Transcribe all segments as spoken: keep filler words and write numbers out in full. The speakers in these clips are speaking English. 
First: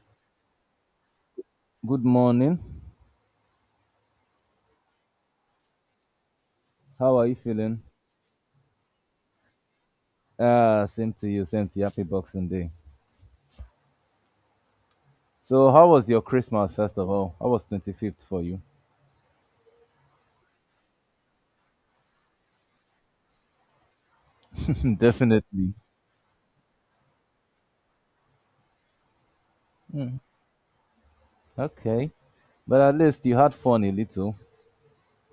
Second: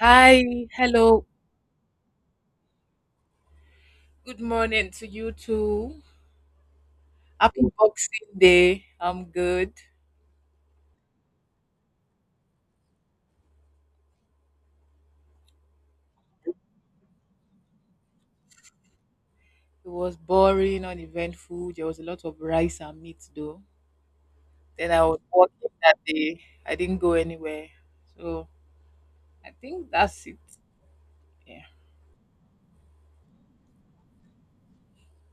Hi, hello, Good morning. good morning to you too. How are you Happy feeling? Boxing Day. I'm good. Ah, same to you. Same to you. Happy Boxing Day. So, how was your Christmas, first of all? How was twenty-fifth for you? It was boring, uneventful. There was a lot of rice and meat though. Then I was working Definitely. that day. I didn't go anywhere. So I think Mm, that's it. Yeah. okay. But at least you had fun a little.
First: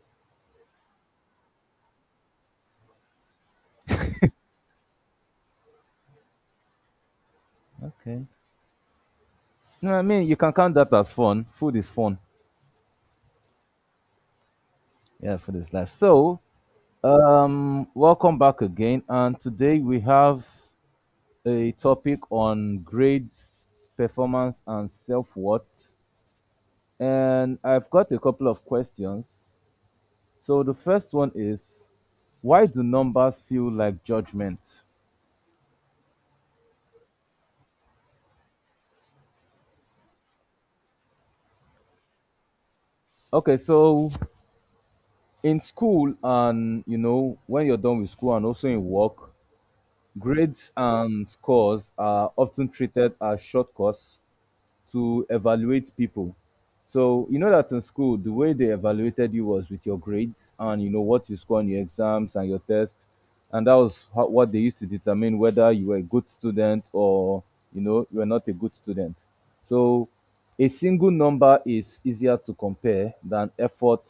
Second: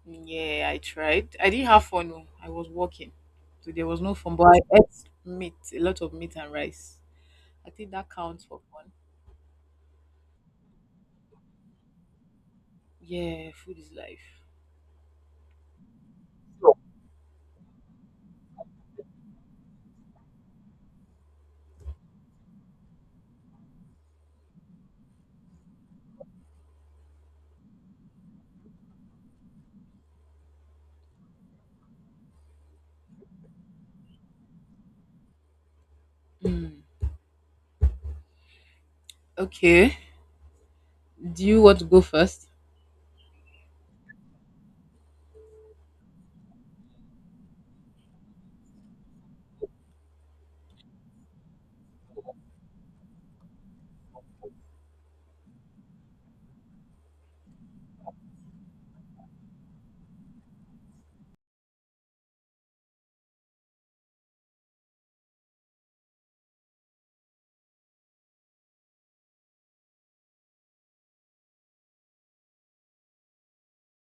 Yeah, I tried. I didn't have fun. Oh, I was working. So there was no fun, but I ate meat, a lot of meat and rice. I think that Okay. counts for fun. No, I mean, you can count that as fun. Food is fun. Yeah, food is life. Yeah, food is life. So, um, welcome back again. And today we have a topic on grades, performance, and self worth. And I've got a couple of questions. So the first one is, why do numbers feel like judgment? Mm. Okay. Do you want to go first? Okay, so in school, and you know, when you're done with school and also in work, grades and scores are often treated as shortcuts to evaluate people. So you know that in school, the way they evaluated you was with your grades and you know what you score on your exams and your tests, and that was ho- what they used to determine whether you were a good student or, you know, you were not a good student. So a single number is easier to compare than effort,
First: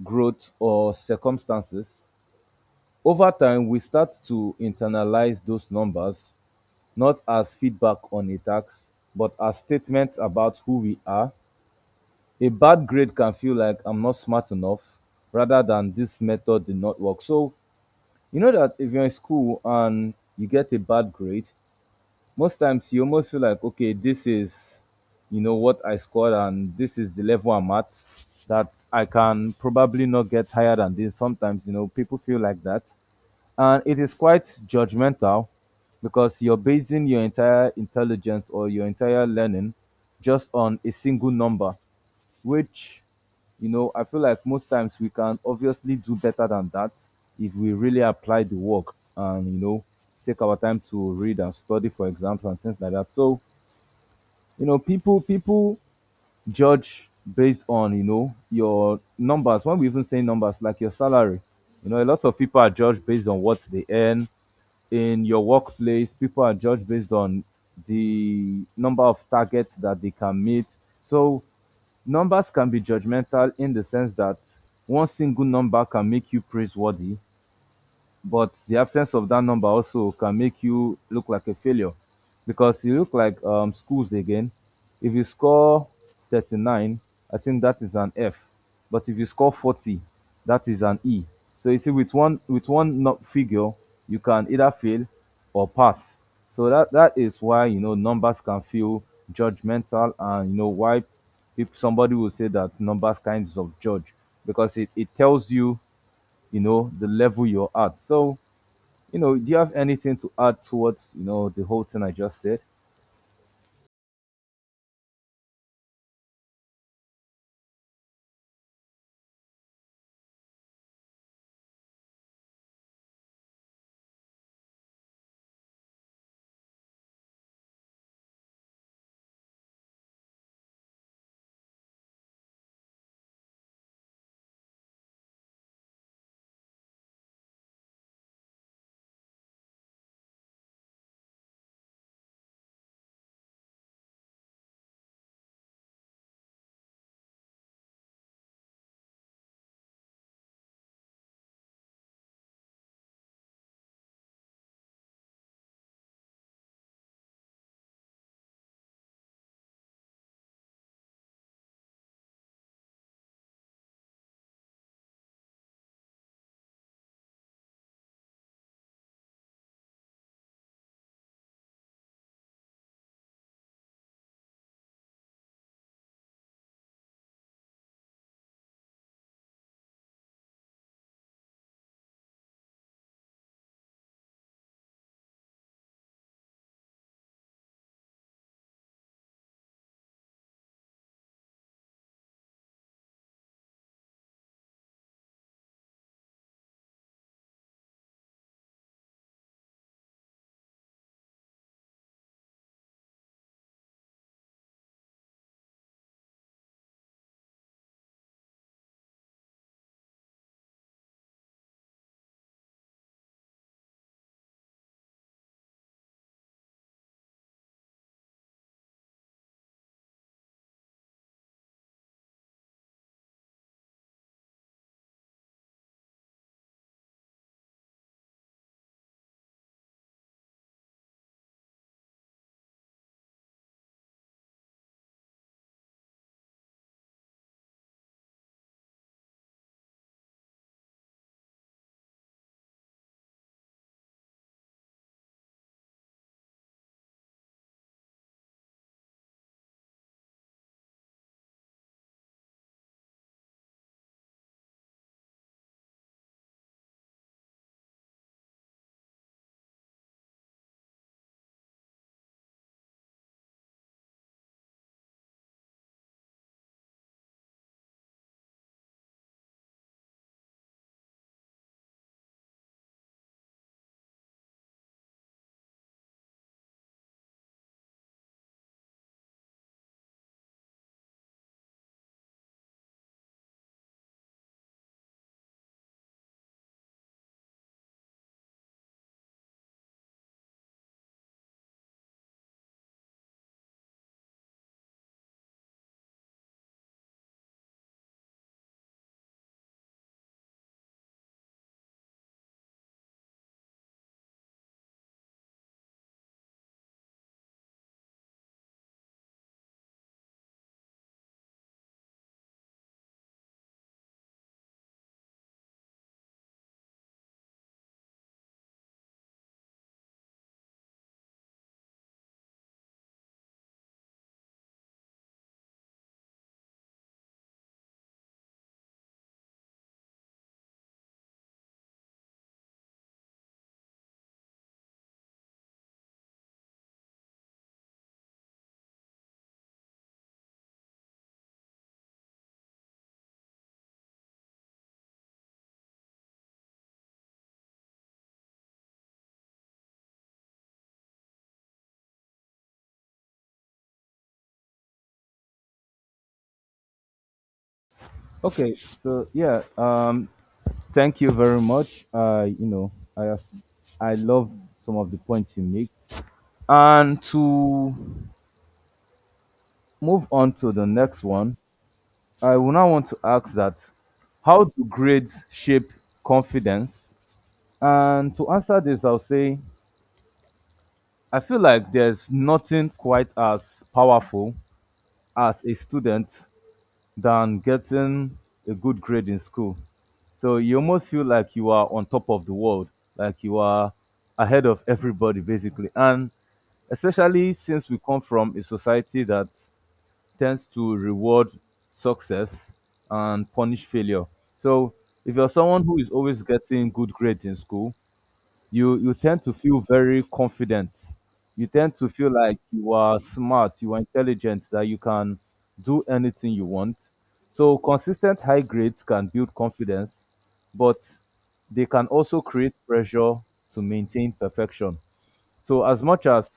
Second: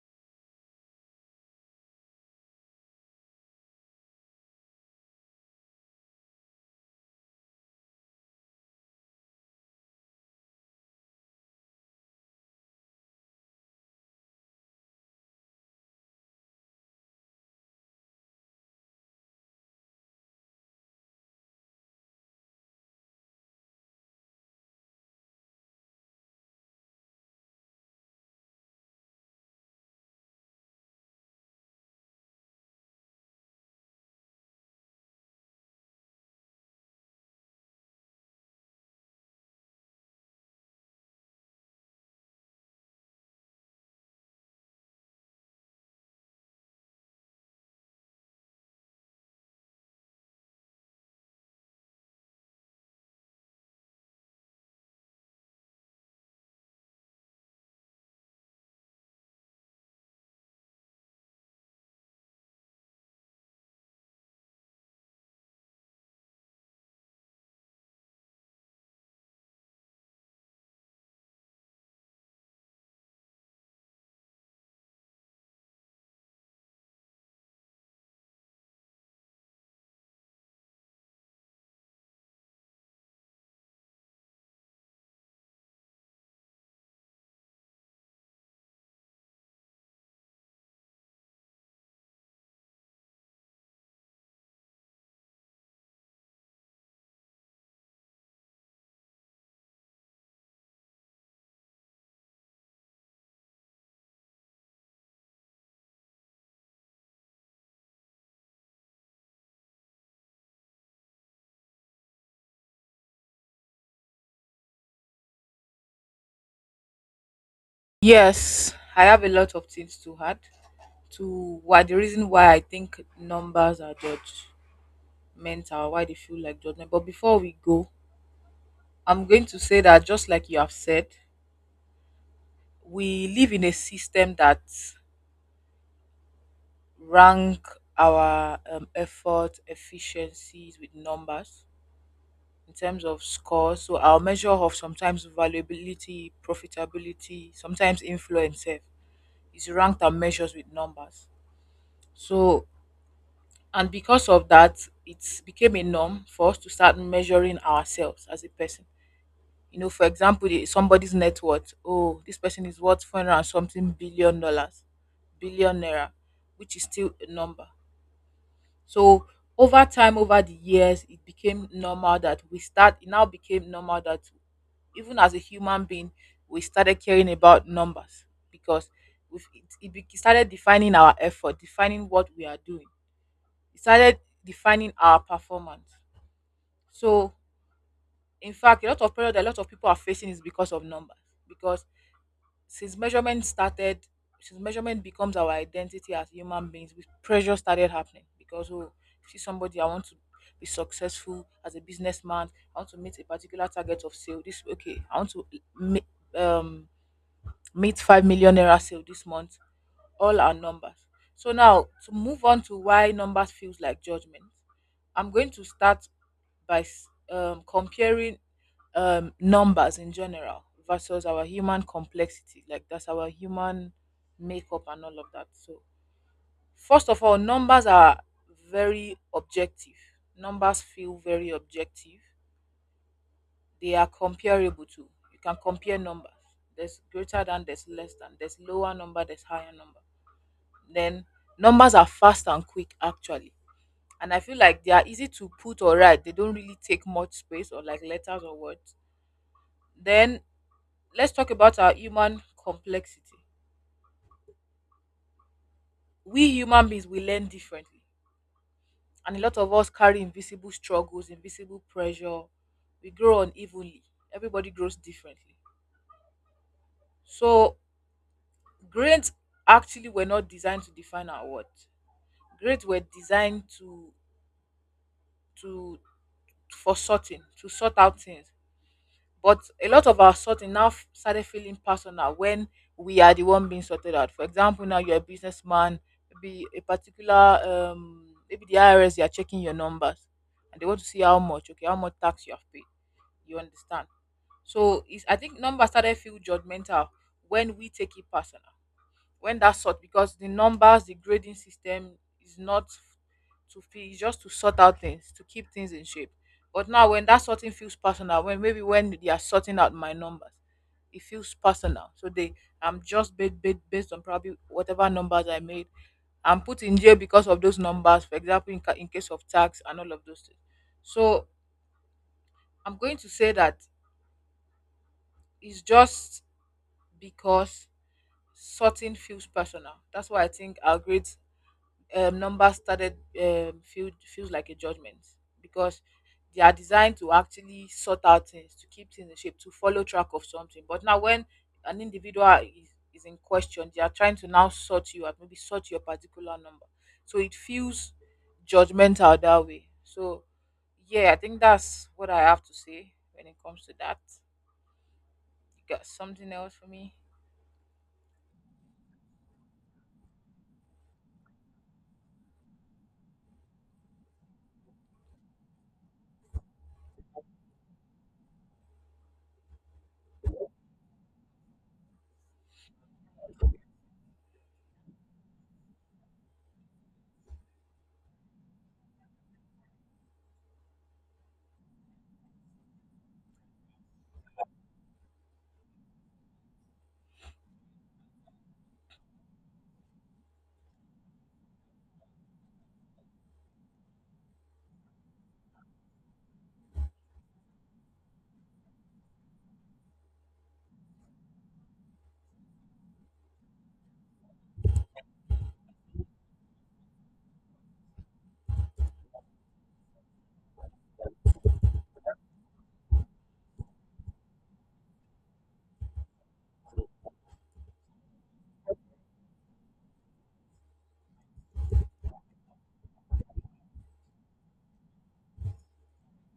growth, or circumstances. Over time, we start to internalize those numbers not as feedback on a tax, but as statements about who we are. A bad grade can feel like I'm not smart enough rather than this method did not work. So, you know that if you're in school and you get a bad grade, most times you almost feel like, okay, this is, you know, what I scored and this is the level I'm at, that I can probably not get higher than this. Sometimes, you know, people feel like that, and it is quite judgmental because you're basing your entire intelligence or your entire learning just on a single number which, you know, I feel like most times we can obviously do better than that if we really apply the work and, you know, take our time to read and study for exams and things like that. So, you know, people people judge based on, you know, your numbers. When we even say numbers like your salary, you know, a lot of people are judged based on what they earn. In your workplace, people are judged based on the number of targets that they can meet. So numbers can be judgmental in the sense that one single number can make you praiseworthy, but the absence of that number also can make you look like a failure because you look like, um, schools again. If you score thirty-nine, I think that is an F. But if you score forty, that is an E. So you see, with one with one no- figure, you can either fail or pass. So that that is why, you know, numbers can feel judgmental, and you know why if somebody will say that numbers kinds of judge, because it, it tells you, you know, the level you're at. So, you know, do you have anything to add towards, you know, the whole thing I just said? Yes, I have a lot of things to add to why the reason why I think numbers are judgmental, why they feel like judgment. But before we go, I'm going to say that just like you have said, we live in a system that rank our um, effort efficiencies with numbers in terms of scores. So our measure of sometimes valuability, profitability, sometimes influence sef, is ranked and measures with numbers. So And because of that, it became a norm for us to start measuring ourselves as a person. You know, for example, the- somebody's net worth. Oh, this person is worth four hundred and something billion dollars, billion naira, which is still a number. So over time, over the years, it became normal that we start, it now became normal that even as a human being, we started caring about numbers because we've, it, it be- started defining our effort, defining what we are doing. It started defining our performance. So, in fact, a lot of pressure that a lot of people are facing is because of numbers. Because since measurement started, since measurement becomes our identity as human beings, with pressure started happening. Because oh, see somebody, I want to be successful as a businessman. I want to meet a particular target of sale. This okay, I want to me- um, meet five million naira sale this month. All our numbers. So now to move on to why numbers feels like judgment, I'm going to start by s- um, comparing um, numbers in general versus our human complexity, like that's our human makeup and all of that. So first of all, numbers are very objective. Numbers feel very objective. They are comparable to. You can compare numbers. There's greater than, there's less than, there's lower number, there's higher number, then numbers are fast and quick actually. And I feel like they are easy to put or write. They don't really take much space or like letters or words. Then let's talk about our human complexity. We human beings we learn differently. And a lot of us carry invisible struggles, invisible pressure. We grow unevenly. Everybody grows differently. So grades actually were not designed to define our worth. Grades were designed to to for sorting, to sort out things. But a lot of our sorting now f- started feeling personal when we are the one being sorted out. For example, now you're a businessman, maybe a particular, um, maybe the I R S, they are checking your numbers and they want to see how much, okay, how much tax you have paid. You understand? So it's, I think numbers started feel judgmental when we take it personal when that sort, because the numbers the grading system is not to feel, it's just to sort out things, to keep things in shape. But now when that sorting feels personal, when maybe when they are sorting out my numbers, it feels personal. So they, I'm just based, based, based on probably whatever numbers I made, I'm put in jail because of those numbers, for example, in, ca- in case of tax and all of those things. So I'm going to say that it's just because sorting feels personal, that's why I think our grades, um, numbers started um, feel, feels like a judgment because they are designed to actually sort out things, to keep things in shape, to follow track of something. But now, when an individual is, is in question, they are trying to now sort you out, maybe sort your particular number. So it feels judgmental that way. So, yeah, I think that's what I have to say when it comes to that. You got something else for me? Okay, so yeah, um, thank you very much. Uh, you know, I have, I love some of the points you make. And to move on to the next one, I will now want to ask that, how do grades shape confidence? And to answer this, I'll say I feel like there's nothing quite as powerful as a student than getting a good grade in school. So you almost feel like you are on top of the world, like you are ahead of everybody, basically. And especially since we come from a society that tends to reward success and punish failure. So if you're someone who is always getting good grades in school, you you tend to feel very confident. You tend to feel like you are smart, you are intelligent, that you can do anything you want. So consistent high grades can build confidence, but they can also create pressure to maintain perfection. So as much as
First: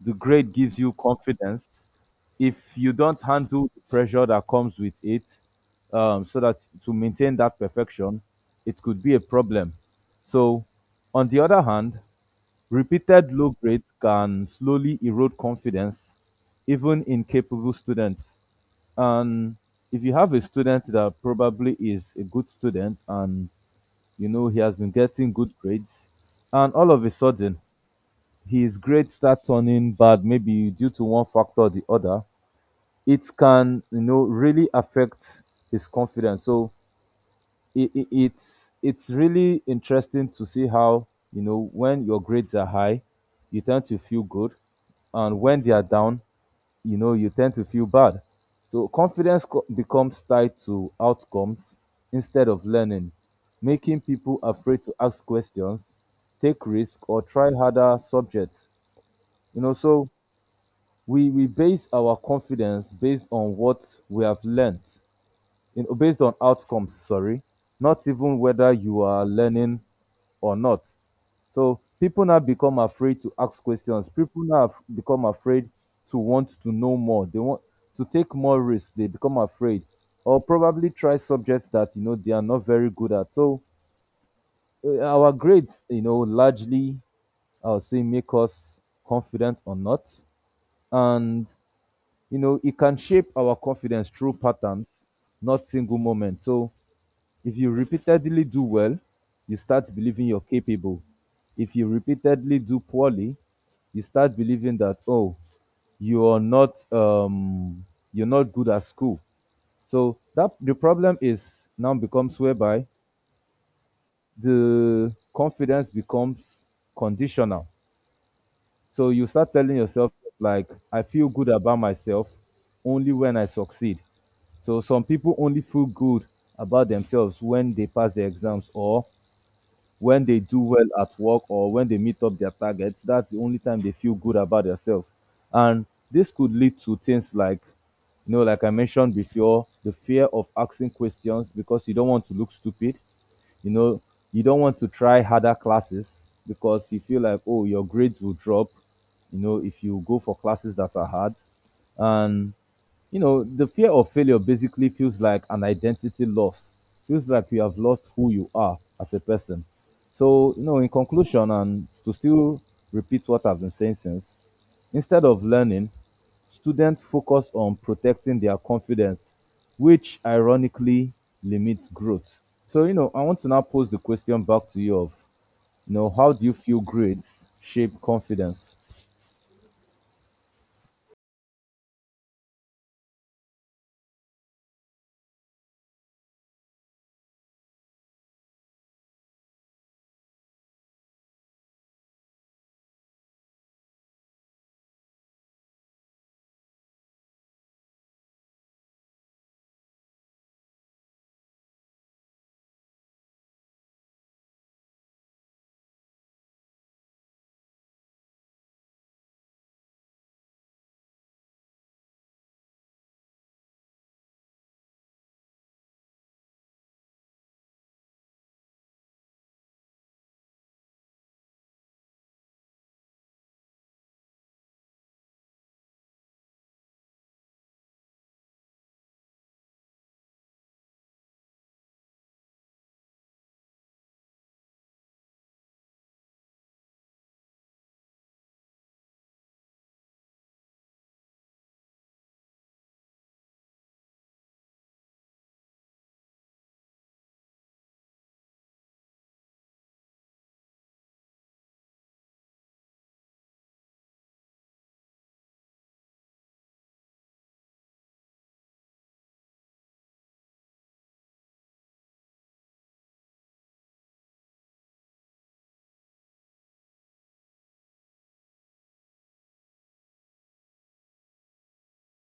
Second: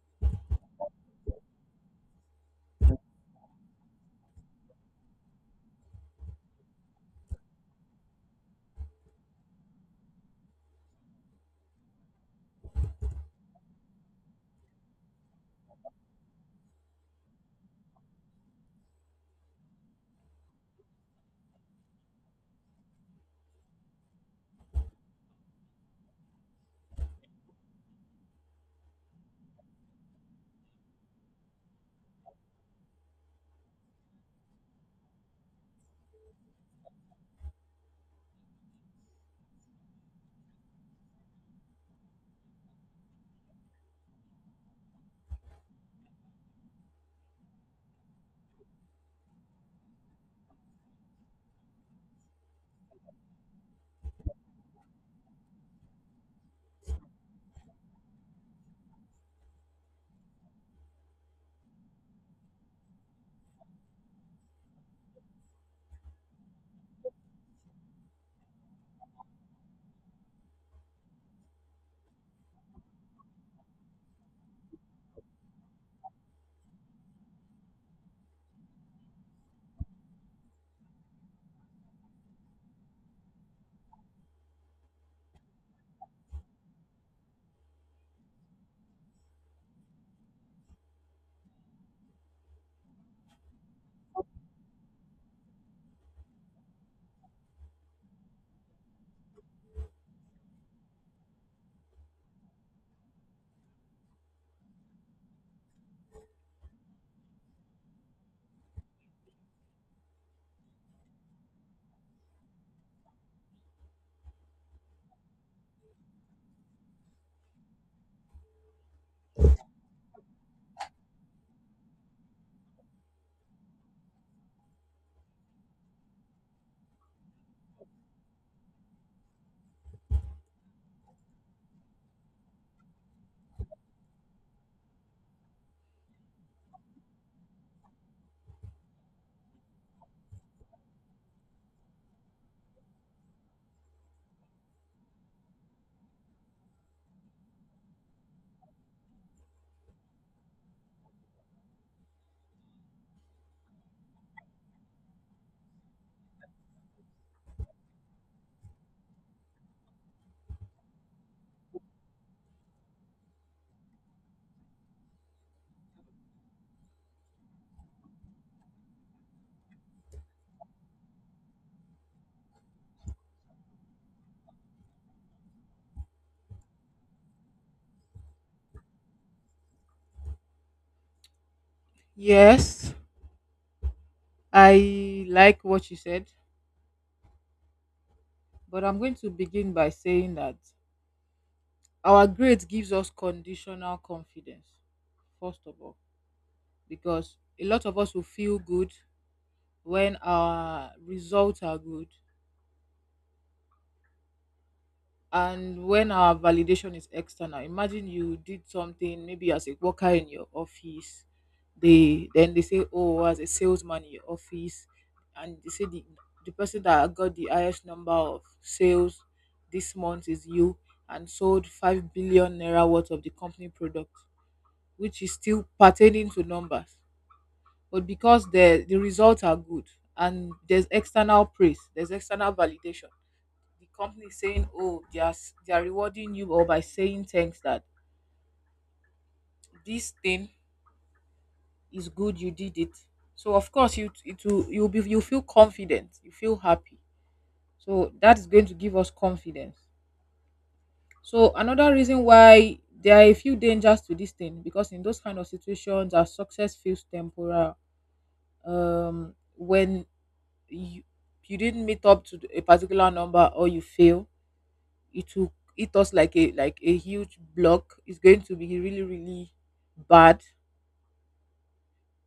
the grade gives you confidence, if you don't handle the pressure that comes with it, um, so that to maintain that perfection, it could be a problem. So, on the other hand, repeated low grades can slowly erode confidence, even in capable students. And if you have a student that probably is a good student and, you know, he has been getting good grades, and all of a sudden his grades start turning bad, maybe due to one factor or the other, it can, you know, really affect his confidence. So it, it, it's it's really interesting to see how, you know, when your grades are high, you tend to feel good, and when they are down, you know, you tend to feel bad. So confidence co- becomes tied to outcomes instead of learning, making people afraid to ask questions, take risk, or try harder subjects. You know, so we we base our confidence based on what we have learned in based on outcomes, sorry, not even whether you are learning or not. So people now become afraid to ask questions, people now have become afraid to want to know more, they want to take more risks, they become afraid, or probably try subjects that, you know, they are not very good at. So uh, our grades, you know, largely, I would say, make us confident or not. And, you know, it can shape our confidence through patterns, not single moments. So if you repeatedly do well, you start believing you're capable. If you repeatedly do poorly, you start believing that, oh, you are not, um you're not good at school. So that the problem is now becomes whereby the confidence becomes conditional. So you start telling yourself, like, I feel good about myself only when I succeed. So some people only feel good about themselves when they pass their exams or when they do well at work or when they meet up their targets, that's the only time they feel good about themselves. And this could lead to things like, you know, like I mentioned before, the fear of asking questions because you don't want to look stupid. You know, you don't want to try harder classes because you feel like, oh, your grades will drop, you know, if you go for classes that are hard. And, you know, the fear of failure basically feels like an identity loss. Feels like you have lost who you are as a person. So, you know, in conclusion, and to still repeat what I've been saying since, instead of learning, students focus on protecting their confidence, which ironically limits growth. So, you know, I want to now pose the question back to you of, you know, how do you feel grades shape confidence? Yes, I like what you said, but I'm going to begin by saying that our grades gives us conditional confidence, first of all, because a lot of us will feel good when our results are good and when our validation is external. Imagine you did something, maybe as a worker in your office, they then they say, oh, as a salesman in your office, and they say the, the person that got the highest number of sales this month is you and sold five billion naira worth of the company product, which is still pertaining to numbers. But because the the results are good and there's external praise, there's external validation. The company is saying, "Oh, they are s- they are rewarding you," or by saying thanks that this thing is good, you did it. So of course you it will you'll be you feel confident, you feel happy. So that is going to give us confidence. So another reason why there are a few dangers to this thing, because in those kind of situations, our success feels temporal. Um, when you, you didn't meet up to a particular number or you fail, it will hit us like a like a huge block. It's going to be really really bad,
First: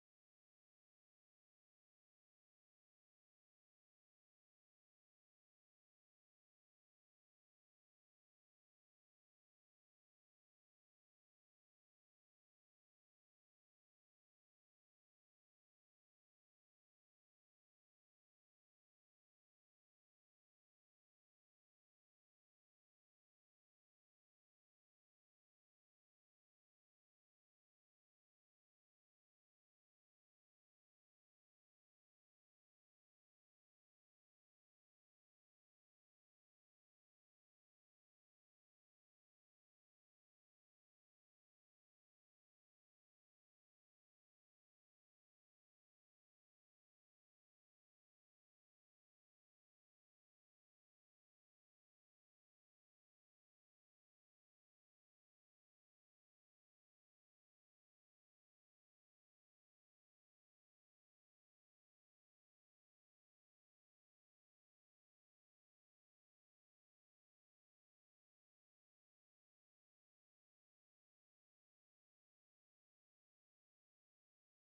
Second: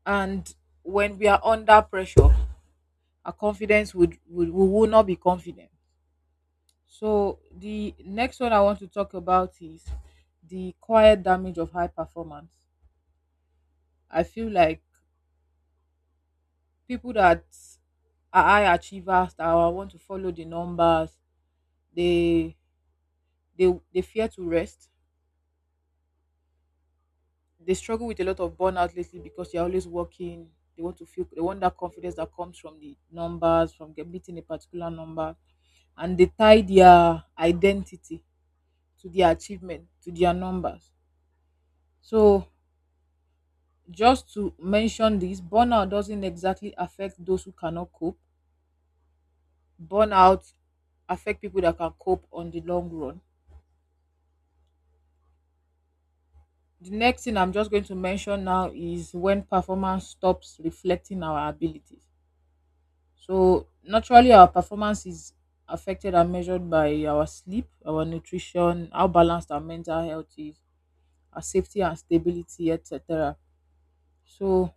and when we are under pressure, our confidence would, would we will not be confident. So the next one I want to talk about is the quiet damage of high performance. I feel like people that are high achievers that want to follow the numbers, they they they fear to rest. They struggle with a lot of burnout lately because they're always working. They want to feel, they want that confidence that comes from the numbers, from get- meeting a particular number, and they tie their identity to their achievement, to their numbers. So just to mention this, burnout doesn't exactly affect those who cannot cope. Burnout affect people that can cope on the long run. The next thing I'm just going to mention now is when performance stops reflecting our abilities. So naturally, our performance is affected and measured by our sleep, our nutrition, how balanced our mental health is, our safety and stability, et cetera. So,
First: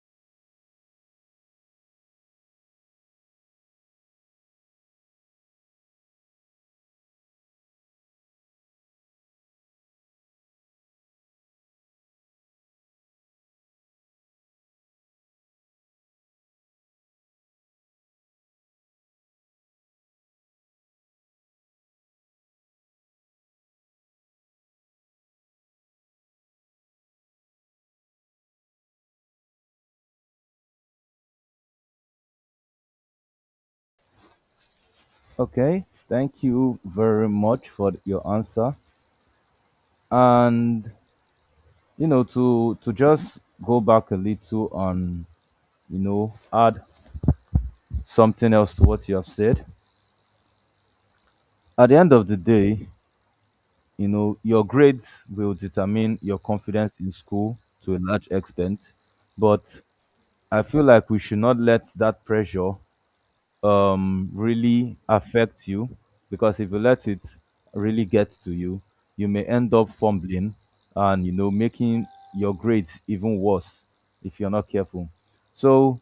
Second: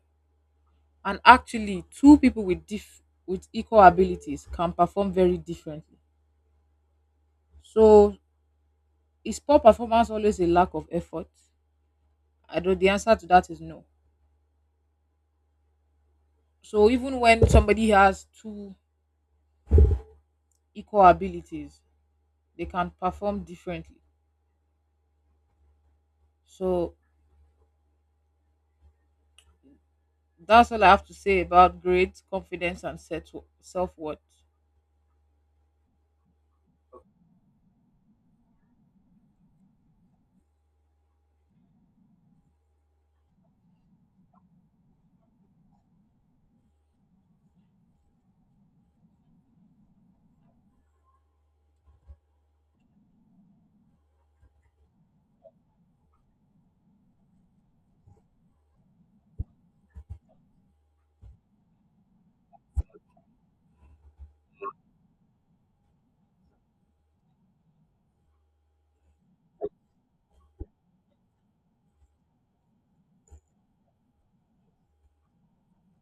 and actually, two people with diff- with equal abilities can perform very differently. So, is poor performance always a lack of effort? I don't. The answer to that is no. So even when somebody has two equal abilities, they can perform differently. So that's all I have to say about grades, confidence, and self worth. Okay, thank you very much for your answer. And, you know, to to just go back a little and, you know, add something else to what you have said. At the end of the day, you know, your grades will determine your confidence in school to a large extent, but I feel like we should not let that pressure, um really affect you, because if you let it really get to you, you may end up fumbling and, you know, making your grades even worse if you're not careful. So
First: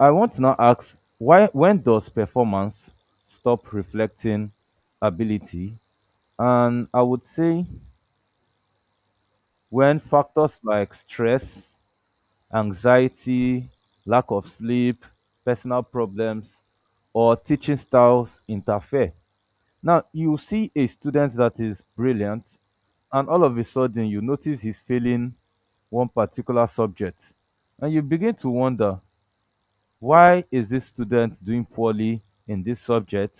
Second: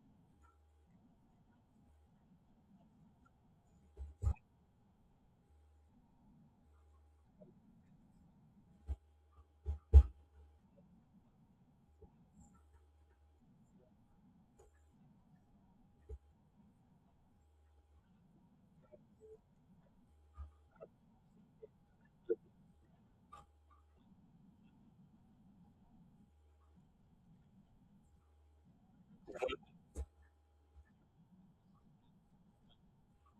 I want to now ask, why when does performance stop reflecting ability? And I would say when factors like stress, anxiety, lack of sleep, personal problems, or teaching styles interfere. Now, you see a student that is brilliant, and all of a sudden you notice he's failing one particular subject, and you begin to wonder, why is this student doing poorly in this subject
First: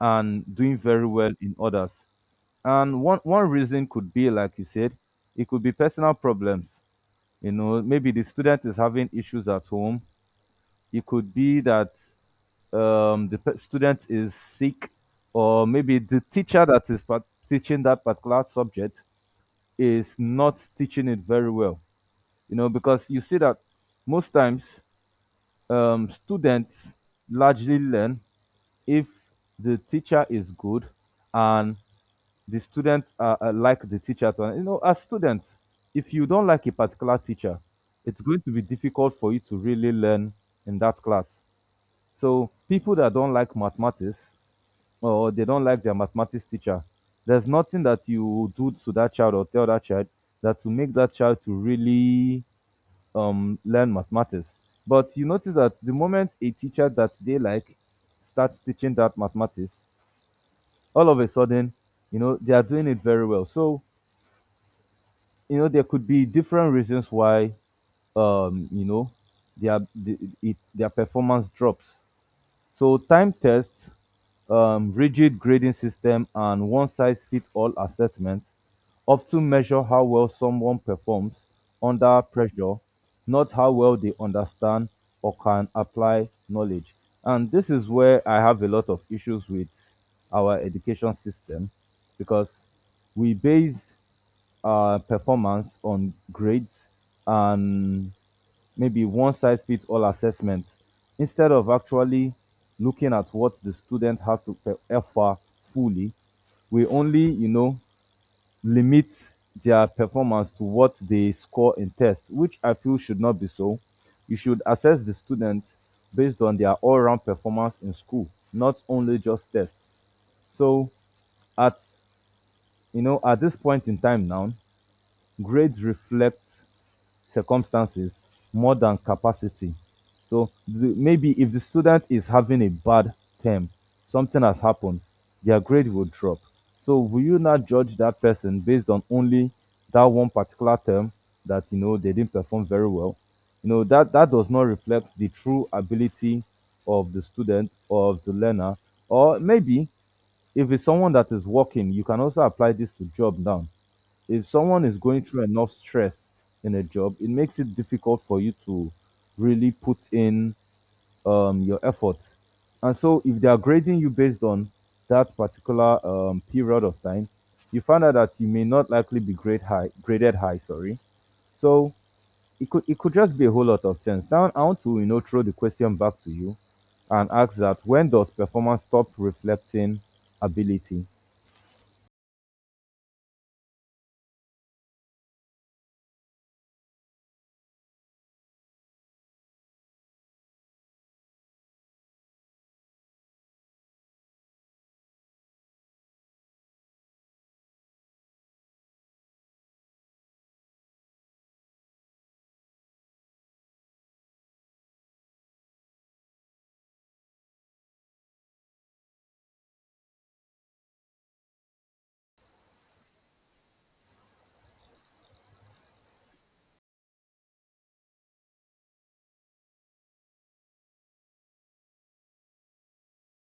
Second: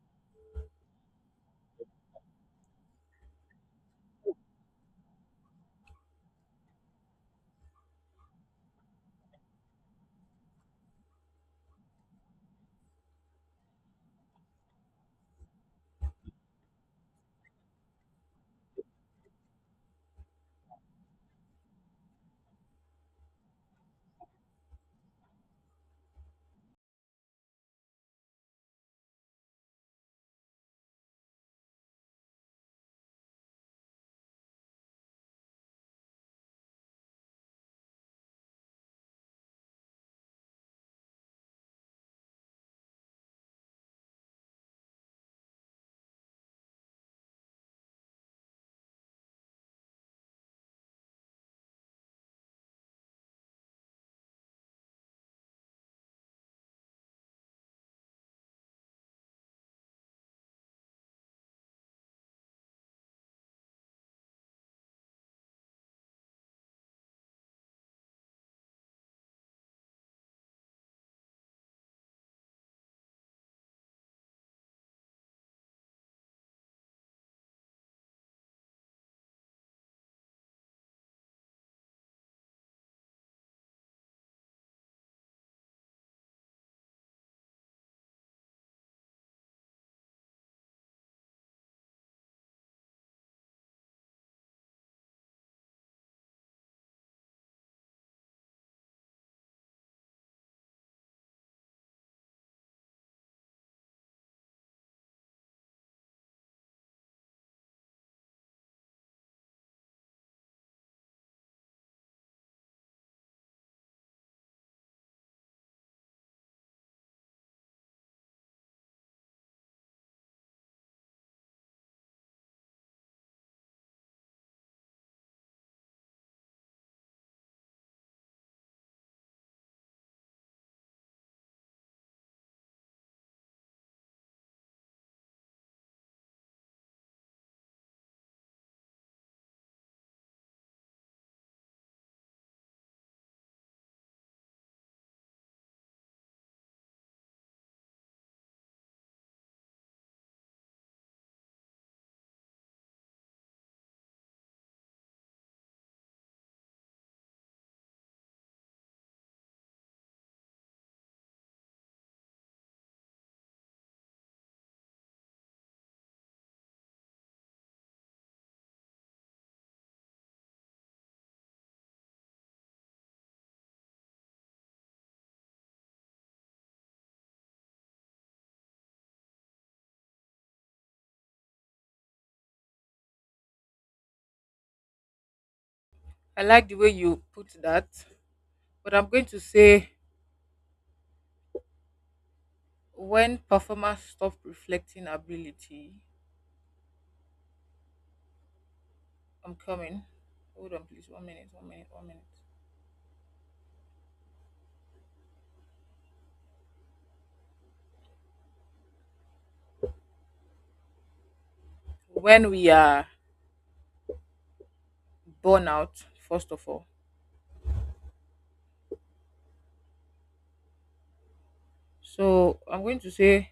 and doing very well in others? And one, one reason could be, like you said, it could be personal problems. You know, maybe the student is having issues at home. It could be that, um, the pe- student is sick, or maybe the teacher that is part- teaching that particular subject is not teaching it very well. You know, because you see that most times, um, students largely learn if the teacher is good and the students are, are like the teacher. To, you know, as students, if you don't like a particular teacher, it's going to be difficult for you to really learn in that class. So people that don't like mathematics or they don't like their mathematics teacher, there's nothing that you do to that child or tell that child that will make that child to really, um, learn mathematics. But you notice that the moment a teacher that they like starts teaching that mathematics, all of a sudden, you know, they are doing it very well. So, you know, there could be different reasons why, um, you know, their, the, it, their performance drops. So time tests, um, rigid grading system, and one-size-fits-all assessments often measure how well someone performs under pressure, not how well they understand or can apply knowledge. And this is where I have a lot of issues with our education system because we base uh, performance on grades and maybe one size fits all assessment instead of actually looking at what the student has to pe- offer fully. We only you know limit their performance to what they score in tests, which I feel should not be so. You should assess the students based on their all-round performance in school, not only just tests. So, at you know at this point in time now, grades reflect circumstances more than capacity. So the, maybe if the student is having a bad term, something has happened, their grade will drop. So will you not judge that person based on only that one particular term that you know they didn't perform very well? You know that that does not reflect the true ability of the student or of the learner. Or maybe if it's someone that is working, you can also apply this to job now. If someone is going through enough stress in a job, it makes it difficult for you to really put in um, your effort. And so, if they are grading you based on that particular um, period of time, you find out that you may not likely be grade high, graded high. Sorry. So it could it could just be a whole lot of things. Now, I want to you know throw the question back to you and ask that, when does performance stop reflecting ability? I like the way you put that, but I'm going to say when performance stop reflecting ability, I'm coming. Hold on, please. One minute, one minute, one minute. When we are burn out, first of all. So I'm going to say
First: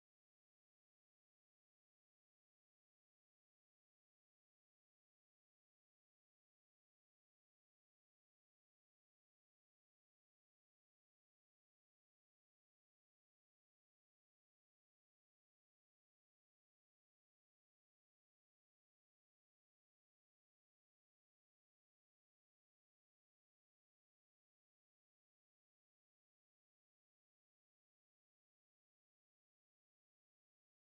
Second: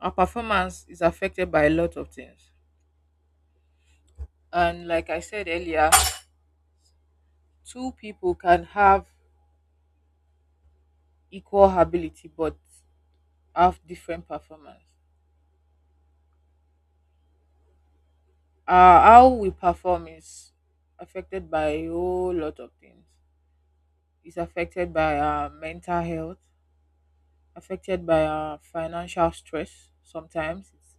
our performance is affected by a lot of things. And like I said earlier, two people can have equal ability but have different performance. uh, how we perform is affected by a whole lot of things. It's affected by our mental health, affected by our financial stress. Sometimes it's,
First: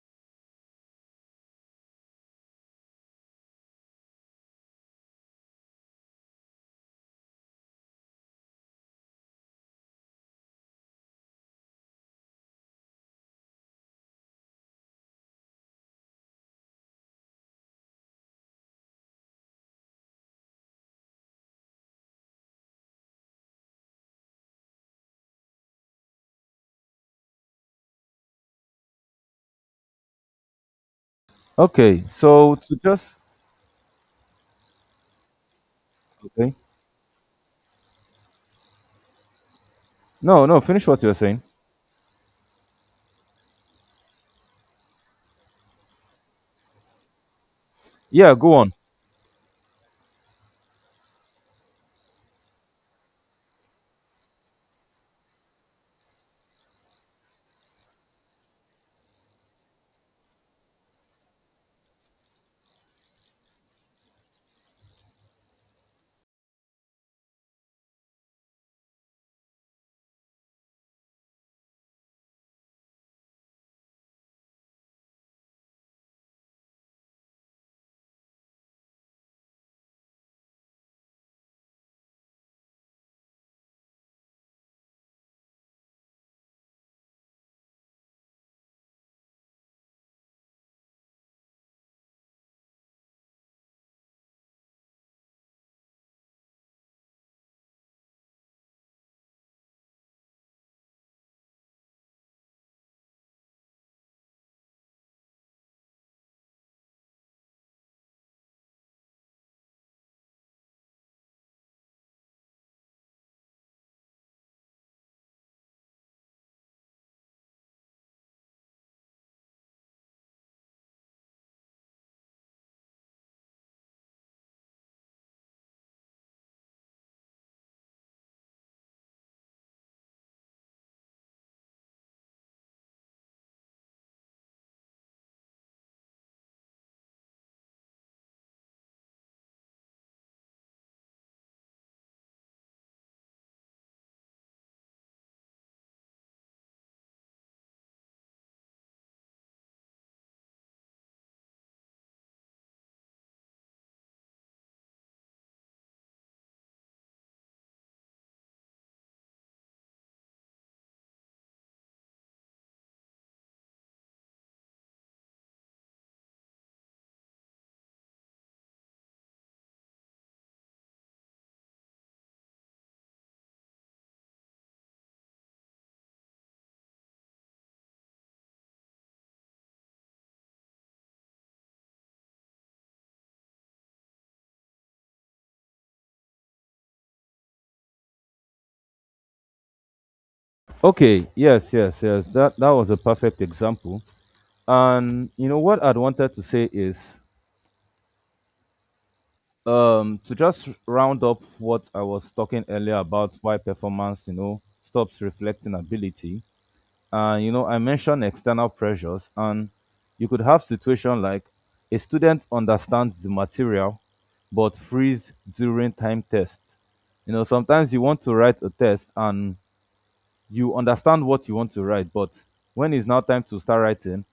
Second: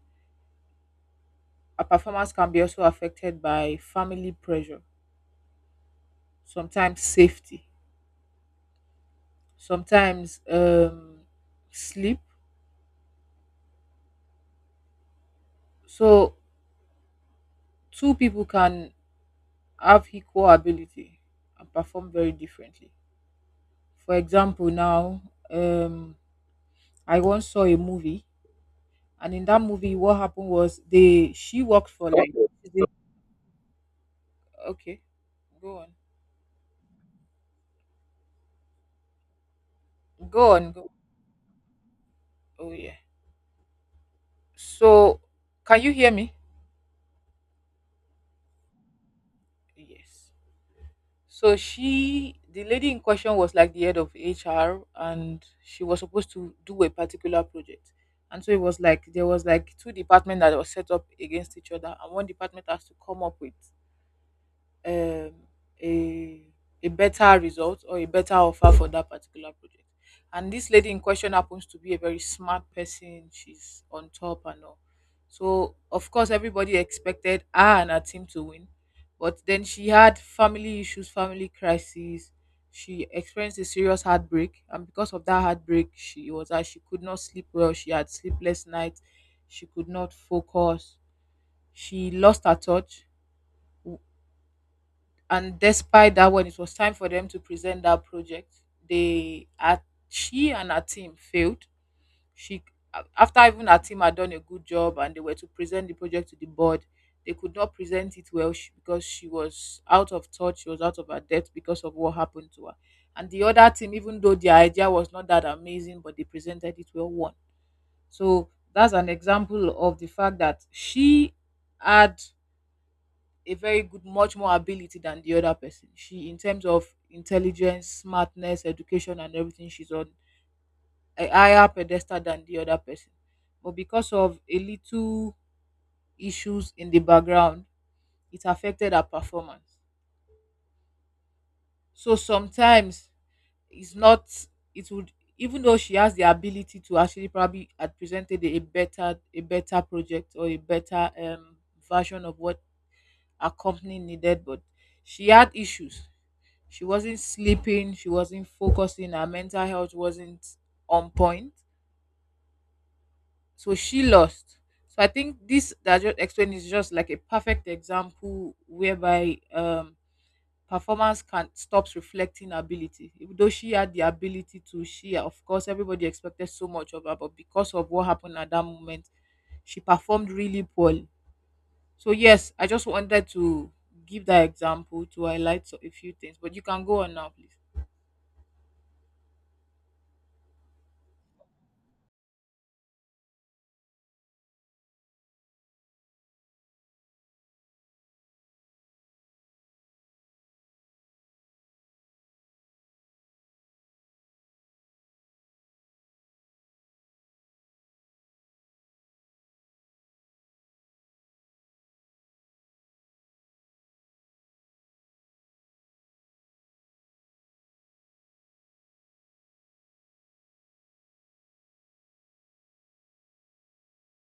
our performance can be also affected by family pressure, sometimes safety, sometimes um, sleep. So two people can have equal ability and perform very differently. For example, now um, I once saw a movie. And in that movie, what happened was they she worked Okay, for like so to just okay, go on, okay, no, go no, on, finish go. what you're saying. Oh yeah. So can you hear me? Yeah, go on. Yes. So she, the lady in question, was like the head of H R, and she was supposed to do a particular project. And so it was like there was like two departments that were set up against each other, and one department has to come up with um, a a better result or a better offer for that particular project. And this lady in question happens to be a very smart person. She's on top and all. So of course everybody expected her and her team to win, but then she had family issues, family crises. She experienced a serious heartbreak, and because of that heartbreak, she was as she could not sleep well. She had sleepless nights. She could not focus. She lost her touch, and despite that, when it was time for them to present that project, they at she and her team failed. she a- After even her team had done a good job and they were to present the project to the board, they could not present it well, sh- because she was out of touch, she was out of her depth because of what happened to her. And the other team, even though their idea was not that amazing, but they presented it well, one so that's an example of the fact that she had a very good much more ability than the other person. She In terms of intelligence, smartness, education, and everything, she's on a higher pedestal than the other person, but because of a little issues in the background, it affected her performance. So sometimes it's not it would even though she has the ability to actually probably had presented a better a better project or a better um version of what her company needed, but she had issues. She wasn't sleeping, she wasn't focusing, her mental health wasn't on point. So she lost. So I think this that I just explained is just like a perfect example whereby um performance can stops reflecting ability. Even though she had the ability to, she of course everybody expected so much of her, but because of what happened at that moment, she performed really poorly. So yes, I just wanted to give that example to highlight so- a few things. But you can go on now, please. Okay, yes, yes, yes. That that was a perfect example. And you know what I'd wanted to say is um to just round up what I was talking earlier about why performance, you know, stops reflecting ability. And you know, I mentioned external pressures, and you could have situation like a student understands the material but freeze during time test. You know, sometimes you want to write a test and you understand what you want to write, but when it's now time to start writing,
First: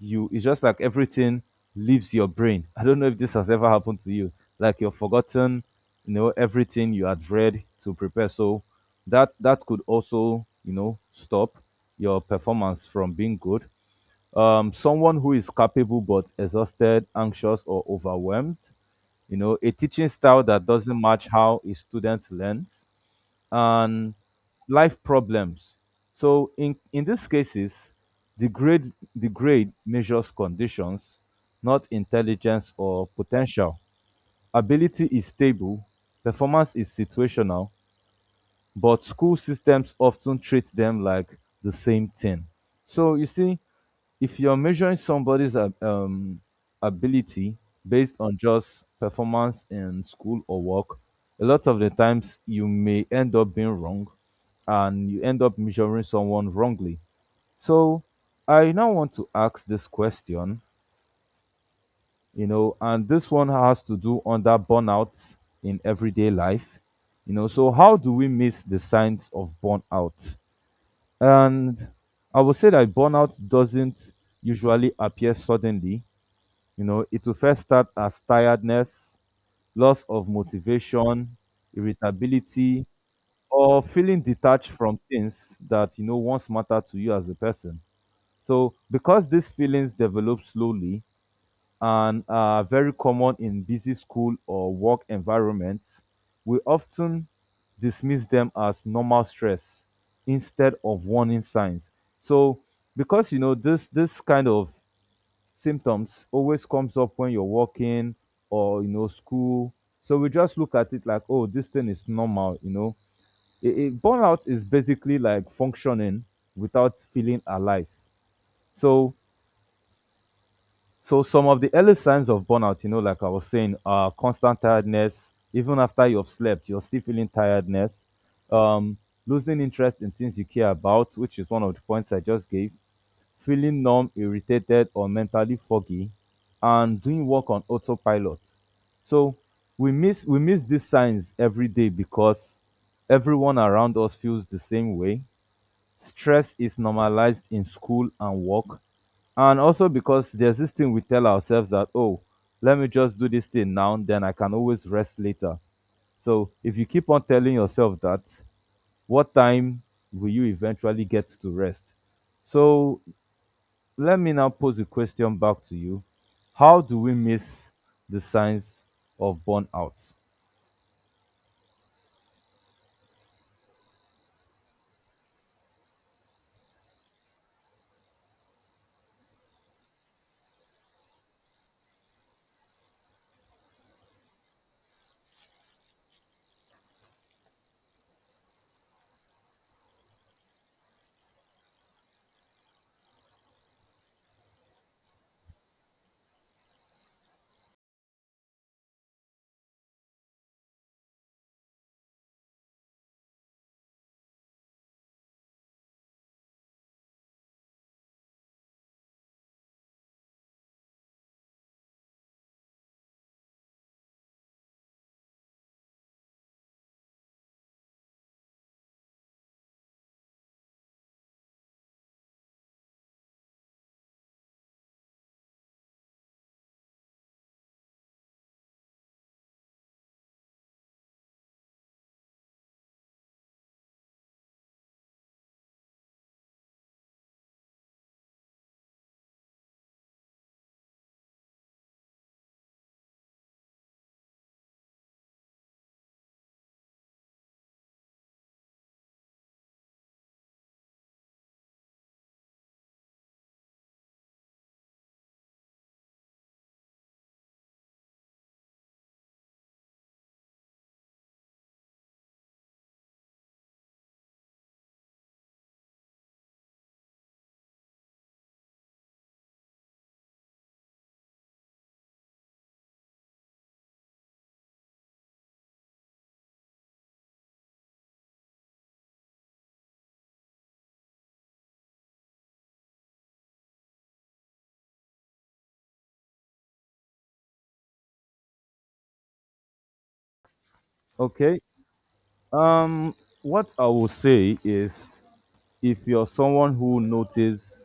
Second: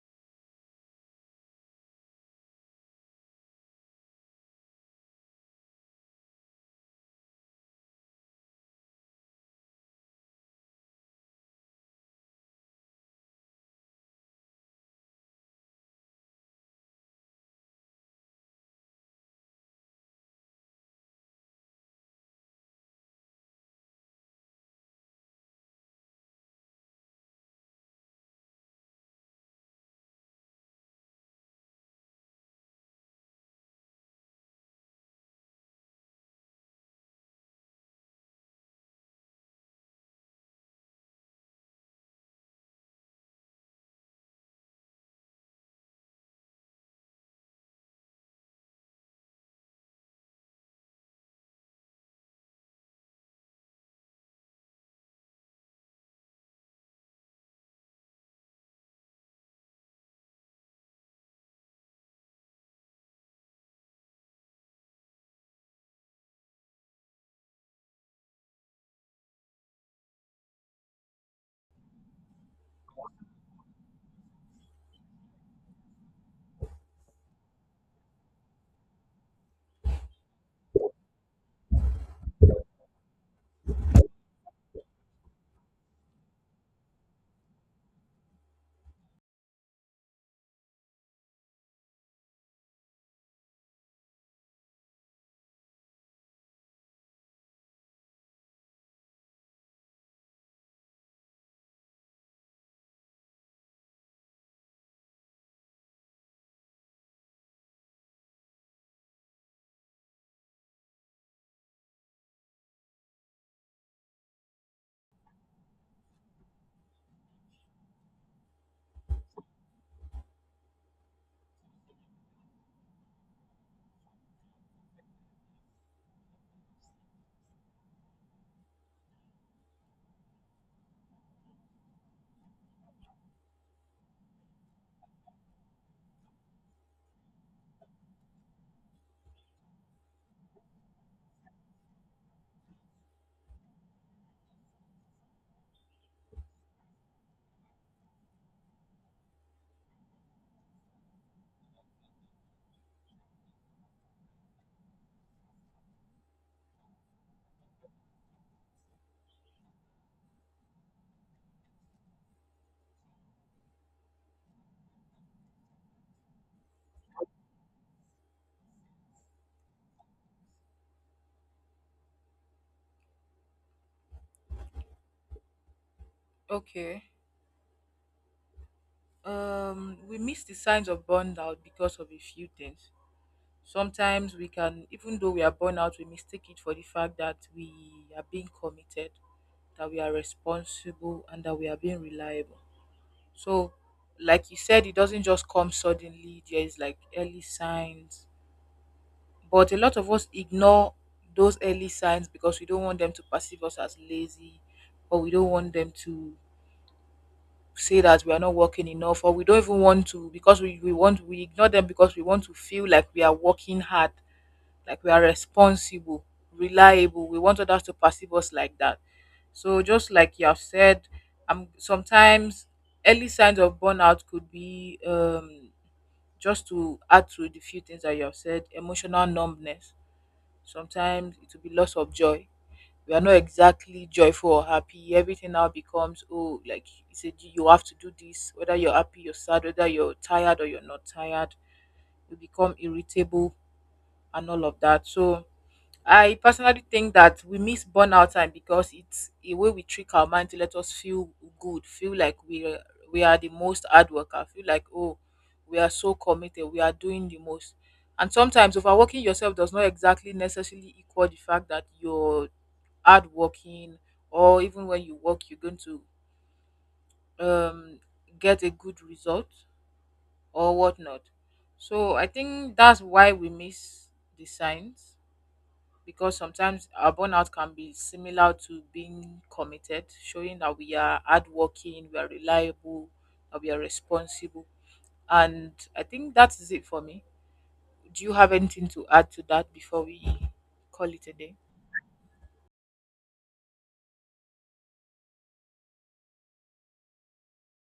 you it's just like everything leaves your brain. I don't know if this has ever happened to you, like you've forgotten, you know, everything you had read to prepare. So that that could also, you know, stop your performance from being good. Um someone who is capable but exhausted, anxious, or overwhelmed, you know, a teaching style that doesn't match how a student learns, and life problems. So, in, in these cases, the grade, the grade measures conditions, not intelligence or potential. Ability is stable, performance is situational, but school systems often treat them like the same thing. So you see, if you're measuring somebody's ab- um, ability based on just performance in school or work, a lot of the times you may end up being wrong and you end up measuring someone wrongly. So I now want to ask this question, you know, and this one has to do under burnout in everyday life. You know, so how do we miss the signs of burnout? And I would say that burnout doesn't usually appear suddenly. You know, it will first start as tiredness, loss of motivation, irritability, or feeling detached from things that, you know, once matter to you as a person. So, because these feelings develop slowly and are very common in busy school or work environments, we often dismiss them as normal stress instead of warning signs. So, because you know this this kind of symptoms always comes up when you're working or you know school. So we just look at it like, oh, this thing is normal, you know. It, it, burnout is basically like functioning without feeling alive. So So some of the early signs of burnout, you know, like I was saying, are constant tiredness. Even after you have slept, you're still feeling tiredness. Um, Losing interest in things you care about, which is one of the points I just gave. Feeling numb, irritated, or mentally foggy, and doing work on autopilot. So we miss we miss these signs every day because everyone around us feels the same way, stress is normalized in school and work. And also because there's this thing we tell ourselves that, oh, let me just do this thing now, then I can always rest later. So if you keep on telling yourself that, what time will you eventually get to rest? So let me now pose a question back to you: how do we miss the signs of burnout? Okay. Um we miss the signs of burnout because of a few things. Sometimes we can, even though we are burned out, we mistake it for the fact that we are being committed, that we are responsible, and that we are being reliable. So like you said, it doesn't just come suddenly, there is like early signs, but a lot of us ignore those early signs because we don't want them to perceive us as lazy, or we don't want them to say that we are not working enough, or we don't even want to because we, we want we ignore them because we want to feel like we are working hard, like we are responsible, reliable, we want others to perceive us like that. So just like you have said, um sometimes early signs of burnout could be um just to add to the few things that you have said, emotional numbness. Sometimes it will be loss of joy. We are not exactly joyful or happy. Everything now becomes, oh, like you said, you have to do this, whether you're happy, you're sad, whether you're tired or you're not tired. You become irritable and all of that. So I personally think that we miss burnout time because it's a way we trick our mind to let us feel good, feel like we are, we are the most hard worker, feel like, oh, we are so committed, we are doing the most. And sometimes overworking yourself does not exactly necessarily equal the fact that you're hard working, or even when you work you're going to um get a good result or whatnot. So I think that's why we miss the signs, because sometimes our burnout can be similar to being committed, showing that we are hardworking, we are reliable, that we are responsible. And I think that is it for me. Do you have anything to add to that before we call it a day? Okay. um what I will say is, if you're someone who notice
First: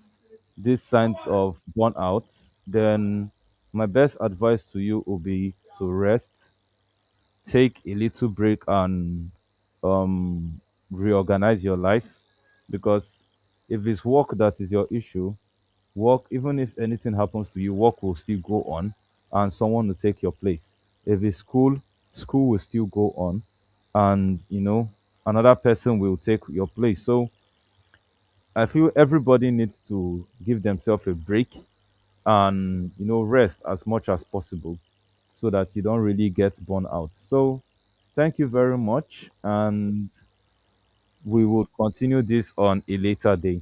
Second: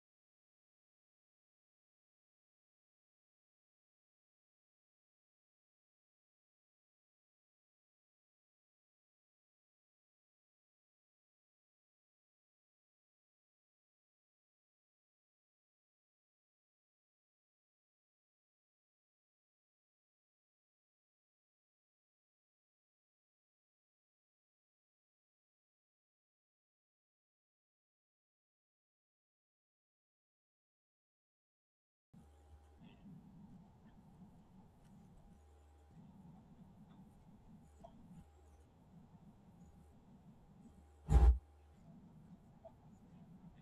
these signs of burnout, then my best advice to you would be to rest, take a little break, and um, reorganize your life. Because if it's work that is your issue, work, even if anything happens to you, work will still go on and someone will take your place. If it's school, school will still go on and, you know, another person will take your place. So I feel everybody needs to give themselves a break and you know rest as much as possible so that you don't really get burnt out. So thank you very much, and we will continue this on a later day.